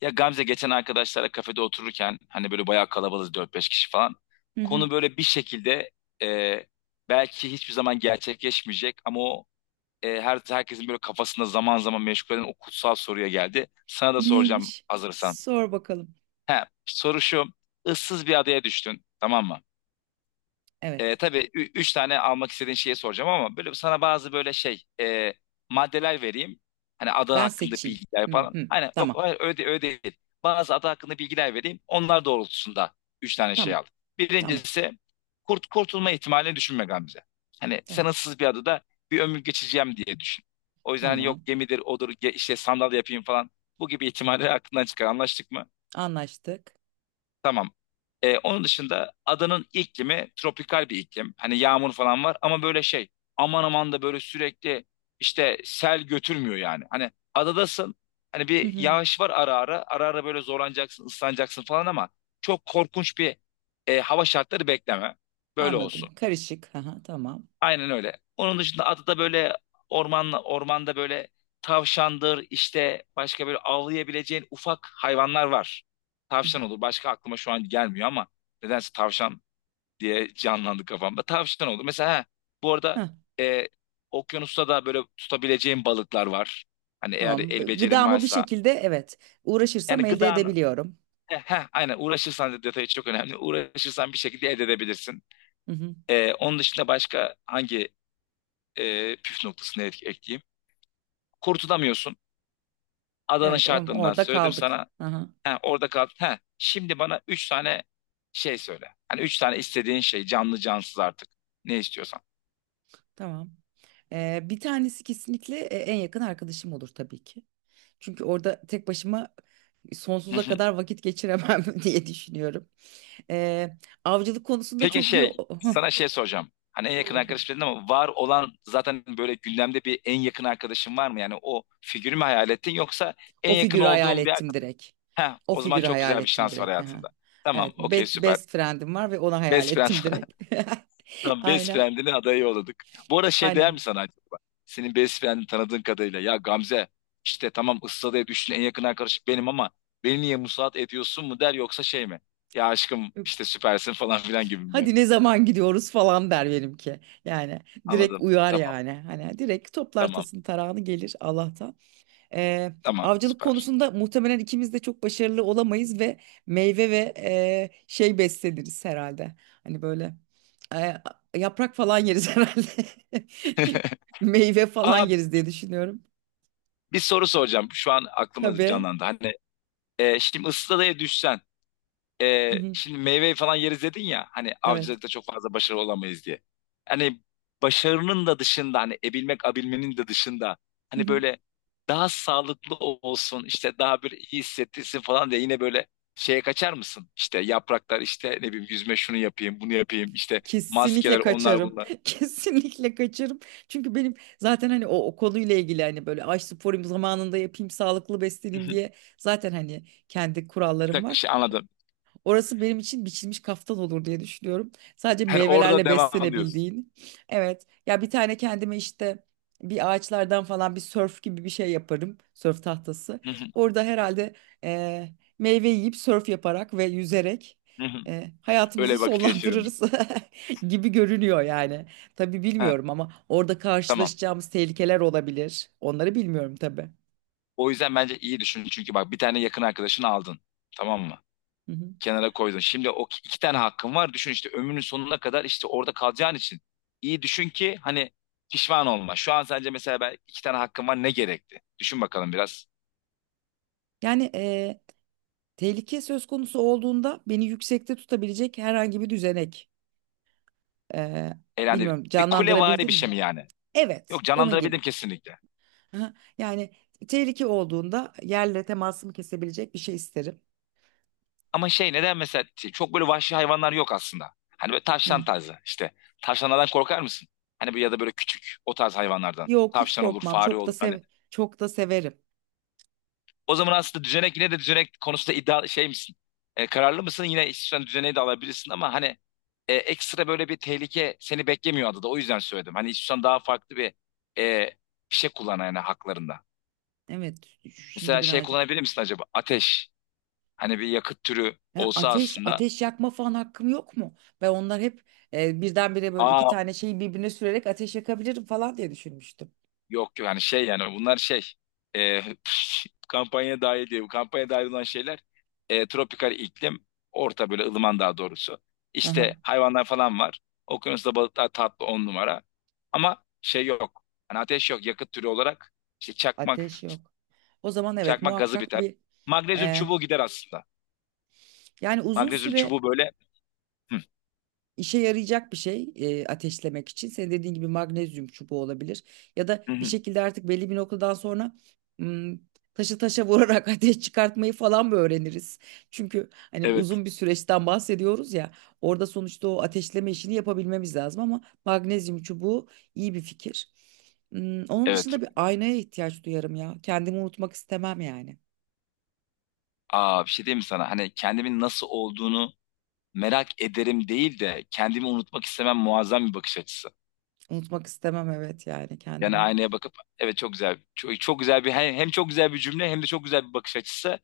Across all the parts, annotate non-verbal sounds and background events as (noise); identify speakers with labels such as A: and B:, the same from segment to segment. A: Ya Gamze geçen arkadaşlarla kafede otururken hani böyle bayağı kalabalığız dört beş kişi falan.
B: Hı hı.
A: Konu böyle bir şekilde e, belki hiçbir zaman gerçekleşmeyecek ama o herkesin böyle kafasında zaman zaman meşgul eden o kutsal soruya geldi. Sana da soracağım
B: Neymiş?
A: hazırsan.
B: Sor bakalım.
A: He, soru şu. Issız bir adaya düştün, tamam mı?
B: Evet.
A: Tabii üç tane almak istediğin şeyi soracağım ama böyle sana bazı böyle şey maddeler vereyim. Hani adı
B: Ben
A: hakkında
B: seçeyim.
A: bilgiler
B: Hı
A: falan.
B: hı.
A: Hani yok,
B: Tamam.
A: hayır, öyle, öyle değil. Bazı adı hakkında bilgiler vereyim. Onlar doğrultusunda üç tane şey
B: Tamam.
A: al.
B: Tamam.
A: Birincisi, kurtulma ihtimalini düşünme Gamze. Hani sen
B: Tamam.
A: ıssız bir adada bir ömür geçireceğim diye düşün. O yüzden hani yok
B: Tamam.
A: gemidir odur işte sandal yapayım falan. Bu gibi ihtimalleri aklından çıkar. Anlaştık mı?
B: Anlaştık.
A: Tamam. Onun dışında adanın iklimi tropikal bir iklim. Hani yağmur falan var ama böyle şey, aman aman da böyle sürekli işte sel götürmüyor yani. Hani adadasın, hani
B: Hı
A: bir
B: hı.
A: yağış var, ara ara böyle zorlanacaksın, ıslanacaksın falan ama çok korkunç bir hava şartları bekleme. Böyle
B: Anladım.
A: olsun.
B: Karışık. Aha, tamam.
A: Aynen öyle. Onun dışında adı da böyle ormanda böyle tavşandır, işte başka böyle avlayabileceğin ufak hayvanlar var.
B: Hı hı.
A: Tavşan olur. Başka aklıma şu an gelmiyor ama nedense tavşan diye canlandı kafamda. Tavşan olur. Mesela ha, bu arada
B: Hah,
A: e, okyanusta da böyle tutabileceğin balıklar var. Hani eğer
B: tamam.
A: el becerin
B: Gıdamı bir
A: varsa.
B: şekilde, evet,
A: Yani
B: uğraşırsam elde
A: gıdanı,
B: edebiliyorum.
A: aynen, uğraşırsan detayı çok önemli. Uğraşırsan bir şekilde elde edebilirsin.
B: Hı hı.
A: Onun dışında başka hangi püf noktasını ekleyeyim? Kurtulamıyorsun. Adanın
B: Evet,
A: şartlarından
B: orada
A: söyledim
B: kaldık.
A: sana.
B: Hı hı,
A: He, orada kaldın. He, şimdi bana üç tane şey söyle. Hani üç tane istediğin şey, canlı cansız artık. Ne istiyorsan.
B: tamam. Bir tanesi kesinlikle, en yakın arkadaşım olur tabii ki. Çünkü orada tek başıma,
A: Hı
B: sonsuza
A: hı.
B: kadar vakit geçiremem (laughs) diye düşünüyorum. Ee, Avcılık konusunda
A: Peki
B: çok iyi.
A: şey, sana
B: (laughs)
A: şey soracağım. Hani en
B: Sor
A: yakın
B: bakalım.
A: arkadaş dedin ama var olan zaten, böyle gündemde bir en yakın arkadaşın var mı? Yani o figürü mü hayal ettin yoksa en
B: O
A: yakın
B: figürü hayal
A: olduğun bir
B: ettim
A: arkadaş?
B: direkt.
A: Heh,
B: O
A: o zaman
B: figürü
A: çok
B: hayal
A: güzel bir
B: ettim
A: şans var
B: direkt. Aha.
A: hayatında. Tamam,
B: Evet,
A: okey, süper.
B: best friend'im var ve onu hayal
A: Best
B: ettim
A: friend
B: direkt. (laughs)
A: Tam best
B: Aynen,
A: friend'ini adayı yolladık. Bu arada şey, değer
B: aynen.
A: mi sana acaba? Senin best friend'ini tanıdığın kadarıyla. Ya Gamze, işte tamam, ıssadaya düştün, en yakın arkadaşım benim ama beni niye musallat ediyorsun mu der yoksa şey mi? Ya aşkım işte
B: Yok.
A: süpersin falan filan gibi mi der?
B: Hadi ne zaman gidiyoruz falan, der benimki. Yani direkt
A: Anladım.
B: uyar
A: Tamam,
B: yani. Hani direkt toplar
A: tamam,
B: tasın tarağını, gelir Allah'tan. Eee,
A: tamam,
B: Avcılık
A: süper.
B: konusunda muhtemelen ikimiz de çok başarılı olamayız ve meyve ve şey besleniriz herhalde. Hani böyle, eee, yaprak falan yeriz (laughs) herhalde. Meyve falan
A: Aa,
B: yeriz diye düşünüyorum.
A: bir soru soracağım. Şu an aklıma
B: Tabii.
A: canlandı. Hani şimdi ıssadaya düşsen,
B: Hı hı,
A: şimdi meyve falan yeriz dedin ya, hani
B: evet.
A: avcılıkta çok fazla başarılı olamayız diye. Hani başarının da dışında, hani abilmenin de dışında,
B: Hı
A: hani
B: hı.
A: böyle daha sağlıklı olsun işte, daha böyle iyi hissettirsin falan diye yine böyle şeye kaçar mısın? İşte yapraklar, işte ne bileyim, yüzme, şunu yapayım bunu yapayım, işte maskeler,
B: Kesinlikle
A: onlar
B: kaçarım.
A: bunlar.
B: (laughs) Kesinlikle kaçarım. Çünkü benim zaten hani o, o konuyla ilgili hani böyle ay sporayım zamanında yapayım sağlıklı
A: (laughs) Hı
B: besleneyim
A: hı.
B: diye zaten hani kendi
A: Bir
B: kurallarım
A: dakika,
B: var.
A: şey anladım.
B: Orası benim için biçilmiş kaftan olur diye düşünüyorum. Sadece
A: Hani orada
B: meyvelerle
A: devam diyorsun.
B: beslenebildiğin. Evet. Ya bir tane kendime işte bir ağaçlardan falan bir sörf gibi bir şey yaparım. Sörf tahtası.
A: Hı hı,
B: Orada herhalde, e, meyve yiyip sörf yaparak ve yüzerek,
A: hı hı.
B: hayatımızı
A: Öyle vakit geçiririm.
B: sonlandırırız (laughs) gibi görünüyor yani. Tabii
A: Ha,
B: bilmiyorum ama orada
A: tamam.
B: karşılaşacağımız tehlikeler olabilir. Onları bilmiyorum tabii.
A: O yüzden bence iyi düşün. Çünkü bak, bir tane yakın arkadaşını aldın. Tamam mı?
B: Hı hı.
A: Kenara koydun. Şimdi o iki tane hakkın var. Düşün, işte ömrünün sonuna kadar işte orada kalacağın için. İyi düşün ki hani pişman olma. Şu an sence mesela ben iki tane hakkım var, ne gerekti? Düşün bakalım biraz.
B: Yani tehlike söz konusu olduğunda beni yüksekte tutabilecek herhangi bir düzenek. Ee,
A: Eğlendi.
B: Bilmiyorum,
A: Bir kulevari
B: canlandırabildin
A: bir şey mi
B: mi?
A: yani?
B: Evet,
A: Yok,
B: onun gibi.
A: canlandırabildim kesinlikle.
B: Aha. Yani tehlike olduğunda yerle temasımı kesebilecek bir şey isterim.
A: Ama şey, neden mesela şey, çok böyle vahşi hayvanlar yok aslında. Hani böyle tavşan
B: Hı.
A: tarzı işte. Tavşanlardan korkar mısın? Hani böyle ya da böyle küçük o tarz hayvanlardan.
B: Yok, hiç
A: Tavşan olur,
B: korkmam.
A: fare olur. Hani
B: Çok da severim.
A: o zaman aslında düzenek, yine de düzenek konusunda iddia şey misin? Kararlı mısın? Yine istiyorsan düzeneği de alabilirsin ama hani ekstra böyle bir tehlike seni beklemiyor adada. O yüzden söyledim. Hani istiyorsan daha farklı bir e, bir şey kullan yani haklarında.
B: Evet, şimdi
A: Mesela şey
B: birazcık.
A: kullanabilir misin acaba? Ateş. Hani bir yakıt türü
B: Ha,
A: olsa
B: ateş
A: aslında.
B: ateş yakma falan hakkım yok mu? Ben onlar hep, birdenbire böyle iki
A: Aa,
B: tane şeyi birbirine sürerek ateş yakabilirim falan diye düşünmüştüm.
A: yok yani, şey yani bunlar şey, e, (laughs) kampanya dahil diye. Bu kampanya dahil olan şeyler, tropikal iklim, orta böyle ılıman daha doğrusu.
B: Aha,
A: İşte hayvanlar falan var. Okyanusta balıklar tatlı on numara. Ama şey yok. Hani ateş yok, yakıt türü olarak. İşte çakmak
B: ateş yok. O zaman evet,
A: çakmak gazı
B: muhakkak
A: biter.
B: bir,
A: Magnezyum
B: eh,
A: çubuğu gider aslında.
B: yani uzun
A: Magnezyum
B: süre
A: çubuğu böyle. Hı,
B: işe yarayacak bir şey, ateşlemek için. Senin dediğin gibi magnezyum çubuğu olabilir. Ya da
A: hı,
B: bir
A: hı.
B: şekilde artık belli bir noktadan sonra, hmm, taşı taşa vurarak (laughs) ateş çıkartmayı falan mı öğreniriz? Çünkü hani
A: Evet,
B: uzun bir süreçten bahsediyoruz ya. Orada sonuçta o ateşleme işini yapabilmemiz lazım ama magnezyum çubuğu iyi bir fikir. Onun
A: evet.
B: dışında bir aynaya ihtiyaç duyarım ya. Kendimi unutmak istemem yani.
A: Aa, bir şey diyeyim mi sana? Hani kendimin nasıl olduğunu merak ederim değil de, kendimi unutmak istemem muazzam bir bakış açısı.
B: Unutmak istemem, evet, yani
A: Yani
B: kendimi.
A: aynaya bakıp evet, çok güzel, çok, çok güzel bir hem çok güzel bir cümle, hem de çok güzel bir bakış açısı,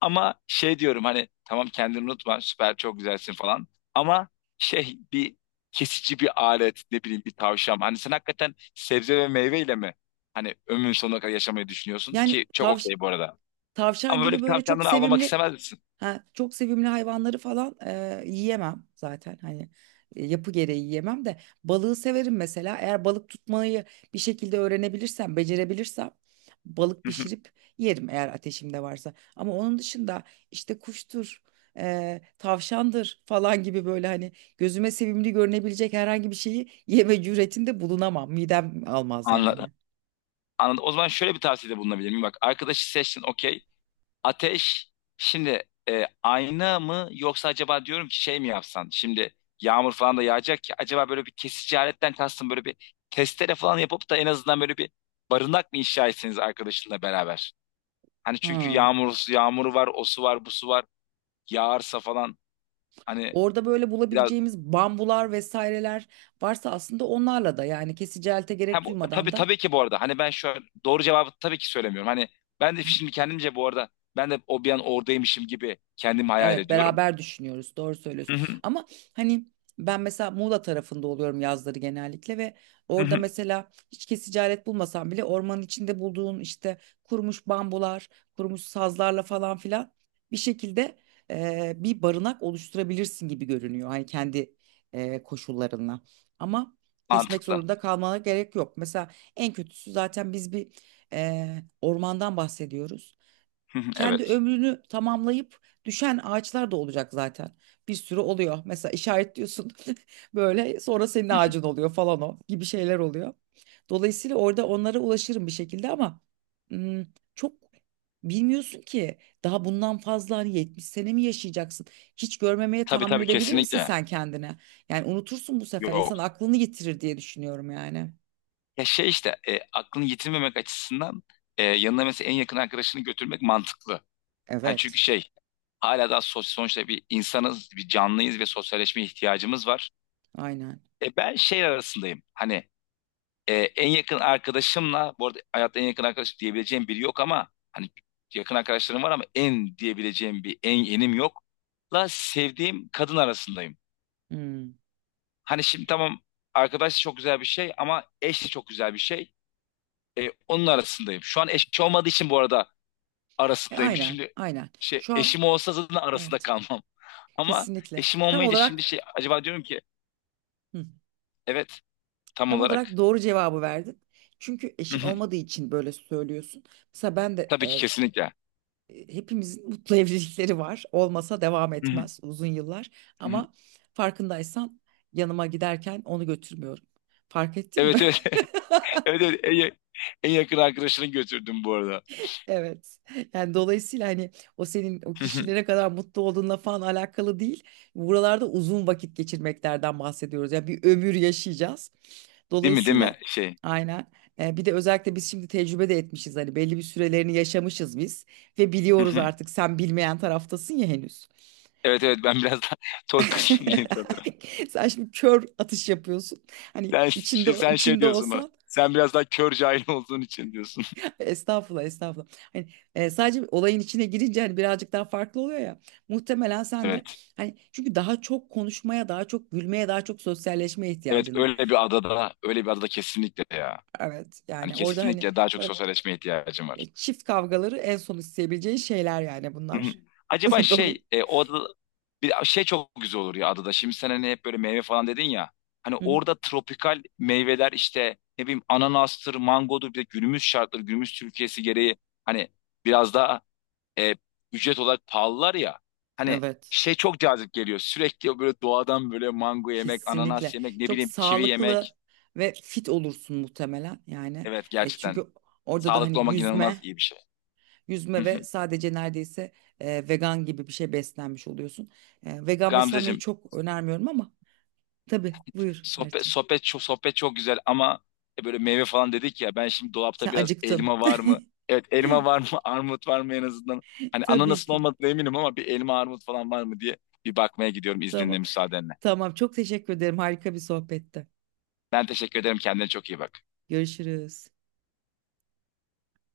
A: ama şey diyorum, hani tamam kendini unutma, süper, çok güzelsin falan, ama şey, bir kesici bir alet, ne bileyim bir tavşan, hani sen hakikaten sebze ve meyveyle mi hani ömrün sonuna kadar yaşamayı düşünüyorsun
B: Yani
A: ki çok
B: tavş
A: okey bu arada,
B: Tavşan
A: ama böyle
B: gibi
A: bir
B: böyle çok
A: tavşandan avlamak
B: sevimli,
A: istemez misin?
B: ha, çok sevimli hayvanları falan, yiyemem zaten hani, yapı gereği yiyemem de balığı severim mesela. Eğer balık tutmayı bir şekilde öğrenebilirsem, becerebilirsem, balık
A: (laughs)
B: pişirip yerim eğer ateşimde varsa, ama onun dışında işte kuştur, tavşandır falan gibi, böyle hani gözüme sevimli görünebilecek herhangi bir şeyi yeme cüretinde bulunamam, midem almaz
A: Anladım.
B: yani.
A: Anladım. O zaman şöyle bir tavsiyede bulunabilir miyim? Bak, arkadaşı seçtin okey. Ateş, şimdi ayna mı, yoksa acaba diyorum ki şey mi yapsan, şimdi yağmur falan da yağacak ki, acaba böyle bir kesici aletten kastım böyle bir testere falan yapıp da en azından böyle bir barınak mı inşa etseniz arkadaşınla beraber? Hani çünkü
B: Ha.
A: yağmuru var, o su var, bu su var. Yağarsa falan, hani
B: Orada böyle
A: biraz
B: bulabileceğimiz bambular vesaireler varsa aslında onlarla da, yani kesici elte gerek duymadan
A: tabii
B: da.
A: tabii ki bu arada, hani ben şu an doğru cevabı tabii ki söylemiyorum. Hani ben de şimdi kendimce, bu arada ben de o bir an oradaymışım gibi kendimi hayal
B: Evet,
A: ediyorum.
B: beraber düşünüyoruz, doğru söylüyorsun
A: Hı hı,
B: ama hani ben mesela Muğla tarafında oluyorum yazları genellikle ve
A: hı
B: orada
A: hı.
B: mesela hiç kesici alet bulmasam bile ormanın içinde bulduğun işte kurumuş bambular, kurumuş sazlarla falan filan bir şekilde, bir barınak oluşturabilirsin gibi görünüyor hani kendi, koşullarınla, ama kesmek
A: Mantıklı.
B: zorunda kalmana gerek yok mesela. En kötüsü zaten biz bir, ormandan bahsediyoruz,
A: Hı hı.
B: kendi
A: Evet.
B: ömrünü tamamlayıp düşen ağaçlar da olacak zaten. Bir sürü oluyor. Mesela işaretliyorsun (laughs) böyle, sonra senin ağacın oluyor falan, o gibi şeyler oluyor. Dolayısıyla orada onlara ulaşırım bir şekilde ama, hmm, çok bilmiyorsun ki. Daha bundan fazla, hani, 70 sene mi yaşayacaksın? Hiç görmemeye
A: Tabii
B: tahammül
A: tabii,
B: edebilir misin
A: kesinlikle.
B: sen kendine? Yani unutursun, bu sefer
A: Yok.
B: insan aklını yitirir diye düşünüyorum yani.
A: Ya şey, işte aklını yitirmemek açısından yanına mesela en yakın arkadaşını götürmek mantıklı. Hani çünkü
B: Evet,
A: şey, hala daha sosyal, sonuçta bir insanız, bir canlıyız ve sosyalleşme ihtiyacımız var.
B: aynen.
A: Ben şey arasındayım. Hani en yakın arkadaşımla, bu arada hayatta en yakın arkadaş diyebileceğim biri yok ama hani yakın arkadaşlarım var, ama en diyebileceğim bir en yenim yok. La sevdiğim kadın arasındayım.
B: Hmm.
A: Hani şimdi tamam, arkadaş çok güzel bir şey ama eş de çok güzel bir şey. Onun arasındayım. Şu an eşim olmadığı için, bu arada, arasındayım.
B: Aynen,
A: Şimdi
B: aynen.
A: şey,
B: Şu an
A: eşim olsa zaten arasında
B: evet.
A: kalmam. Ama
B: Kesinlikle.
A: eşim
B: Tam
A: olmayınca
B: olarak,
A: şimdi şey acaba diyorum ki,
B: hı,
A: evet, tam
B: tam olarak
A: olarak.
B: doğru cevabı verdin. Çünkü
A: Hı
B: eşin
A: hı.
B: olmadığı için böyle söylüyorsun. Mesela ben de,
A: Tabii ki, kesinlikle.
B: hepimizin (laughs) mutlu evlilikleri var. Olmasa devam
A: Hı hı,
B: etmez uzun yıllar.
A: hı hı.
B: Ama farkındaysan, yanıma giderken onu götürmüyorum. Fark ettin mi?
A: Evet, evet,
B: (laughs)
A: (laughs) evet, evet. En yakın arkadaşını götürdüm bu arada.
B: Evet. Yani dolayısıyla hani o, senin o
A: Hı hı.
B: kişilere kadar mutlu olduğunla falan alakalı değil. Buralarda uzun vakit geçirmeklerden bahsediyoruz. Ya bir ömür yaşayacağız.
A: Değil mi, değil mi
B: Dolayısıyla
A: şey.
B: aynen. Bir de özellikle biz şimdi tecrübe de etmişiz. Hani belli bir sürelerini yaşamışız biz ve
A: Hı
B: biliyoruz
A: hı.
B: artık, sen bilmeyen taraftasın ya henüz.
A: Evet, evet,
B: Hani
A: ben biraz daha (laughs) toy
B: (laughs)
A: kısmındayım sanırım.
B: sen şimdi kör atış yapıyorsun. Hani
A: Sen,
B: içinde
A: şey- sen şey
B: içinde
A: diyorsun bana.
B: olsan.
A: Sen biraz daha kör cahil olduğun için diyorsun. (laughs)
B: Estağfurullah, estağfurullah. Hani, sadece olayın içine girince hani birazcık daha farklı oluyor ya. Muhtemelen sen de,
A: Evet.
B: hani, çünkü daha çok konuşmaya, daha çok gülmeye, daha çok sosyalleşmeye
A: Evet,
B: ihtiyacın var.
A: öyle bir adada, öyle bir adada kesinlikle ya.
B: Evet,
A: Hani
B: yani orada hani
A: kesinlikle daha çok
B: bırak,
A: sosyalleşmeye ihtiyacım var.
B: çift kavgaları en son isteyebileceğin şeyler, yani
A: Hı hı.
B: bunlar.
A: Acaba
B: (laughs) Dolayı.
A: şey, o adada bir şey çok güzel olur ya adada. Şimdi sen hani hep böyle meyve falan dedin ya. Hani
B: Hı hı.
A: orada tropikal meyveler, işte ne bileyim, ananastır, mangodur, bir de günümüz şartları, günümüz Türkiye'si gereği hani biraz daha e, ücret olarak pahalılar ya. Hani
B: Evet,
A: şey çok cazip geliyor. Sürekli böyle doğadan böyle mango yemek, ananas
B: kesinlikle.
A: yemek, ne
B: Çok
A: bileyim kivi
B: sağlıklı
A: yemek.
B: ve fit olursun muhtemelen yani.
A: Evet, gerçekten
B: Çünkü orada da
A: sağlıklı
B: hani
A: olmak inanılmaz
B: yüzme
A: iyi bir şey. Hı
B: yüzme
A: hı.
B: ve sadece neredeyse, vegan gibi bir şey beslenmiş oluyorsun. Vegan beslenmeyi
A: Gamzeciğim,
B: çok önermiyorum ama tabii, buyur
A: Sohbet
B: Erçim.
A: sohbet çok sohbet çok güzel ama böyle meyve falan dedik ya, ben şimdi dolapta
B: Sen
A: biraz
B: acıktın.
A: elma var mı?
B: (laughs)
A: Evet, elma var mı? (laughs) Armut var mı en azından? Hani
B: Tabii
A: ananasın
B: ki.
A: olmadığına eminim ama bir elma armut falan var mı diye bir bakmaya gidiyorum, izninle,
B: Tamam.
A: müsaadenle.
B: Tamam. Çok teşekkür ederim. Harika bir sohbette.
A: Ben teşekkür ederim, kendine çok iyi bak.
B: Görüşürüz.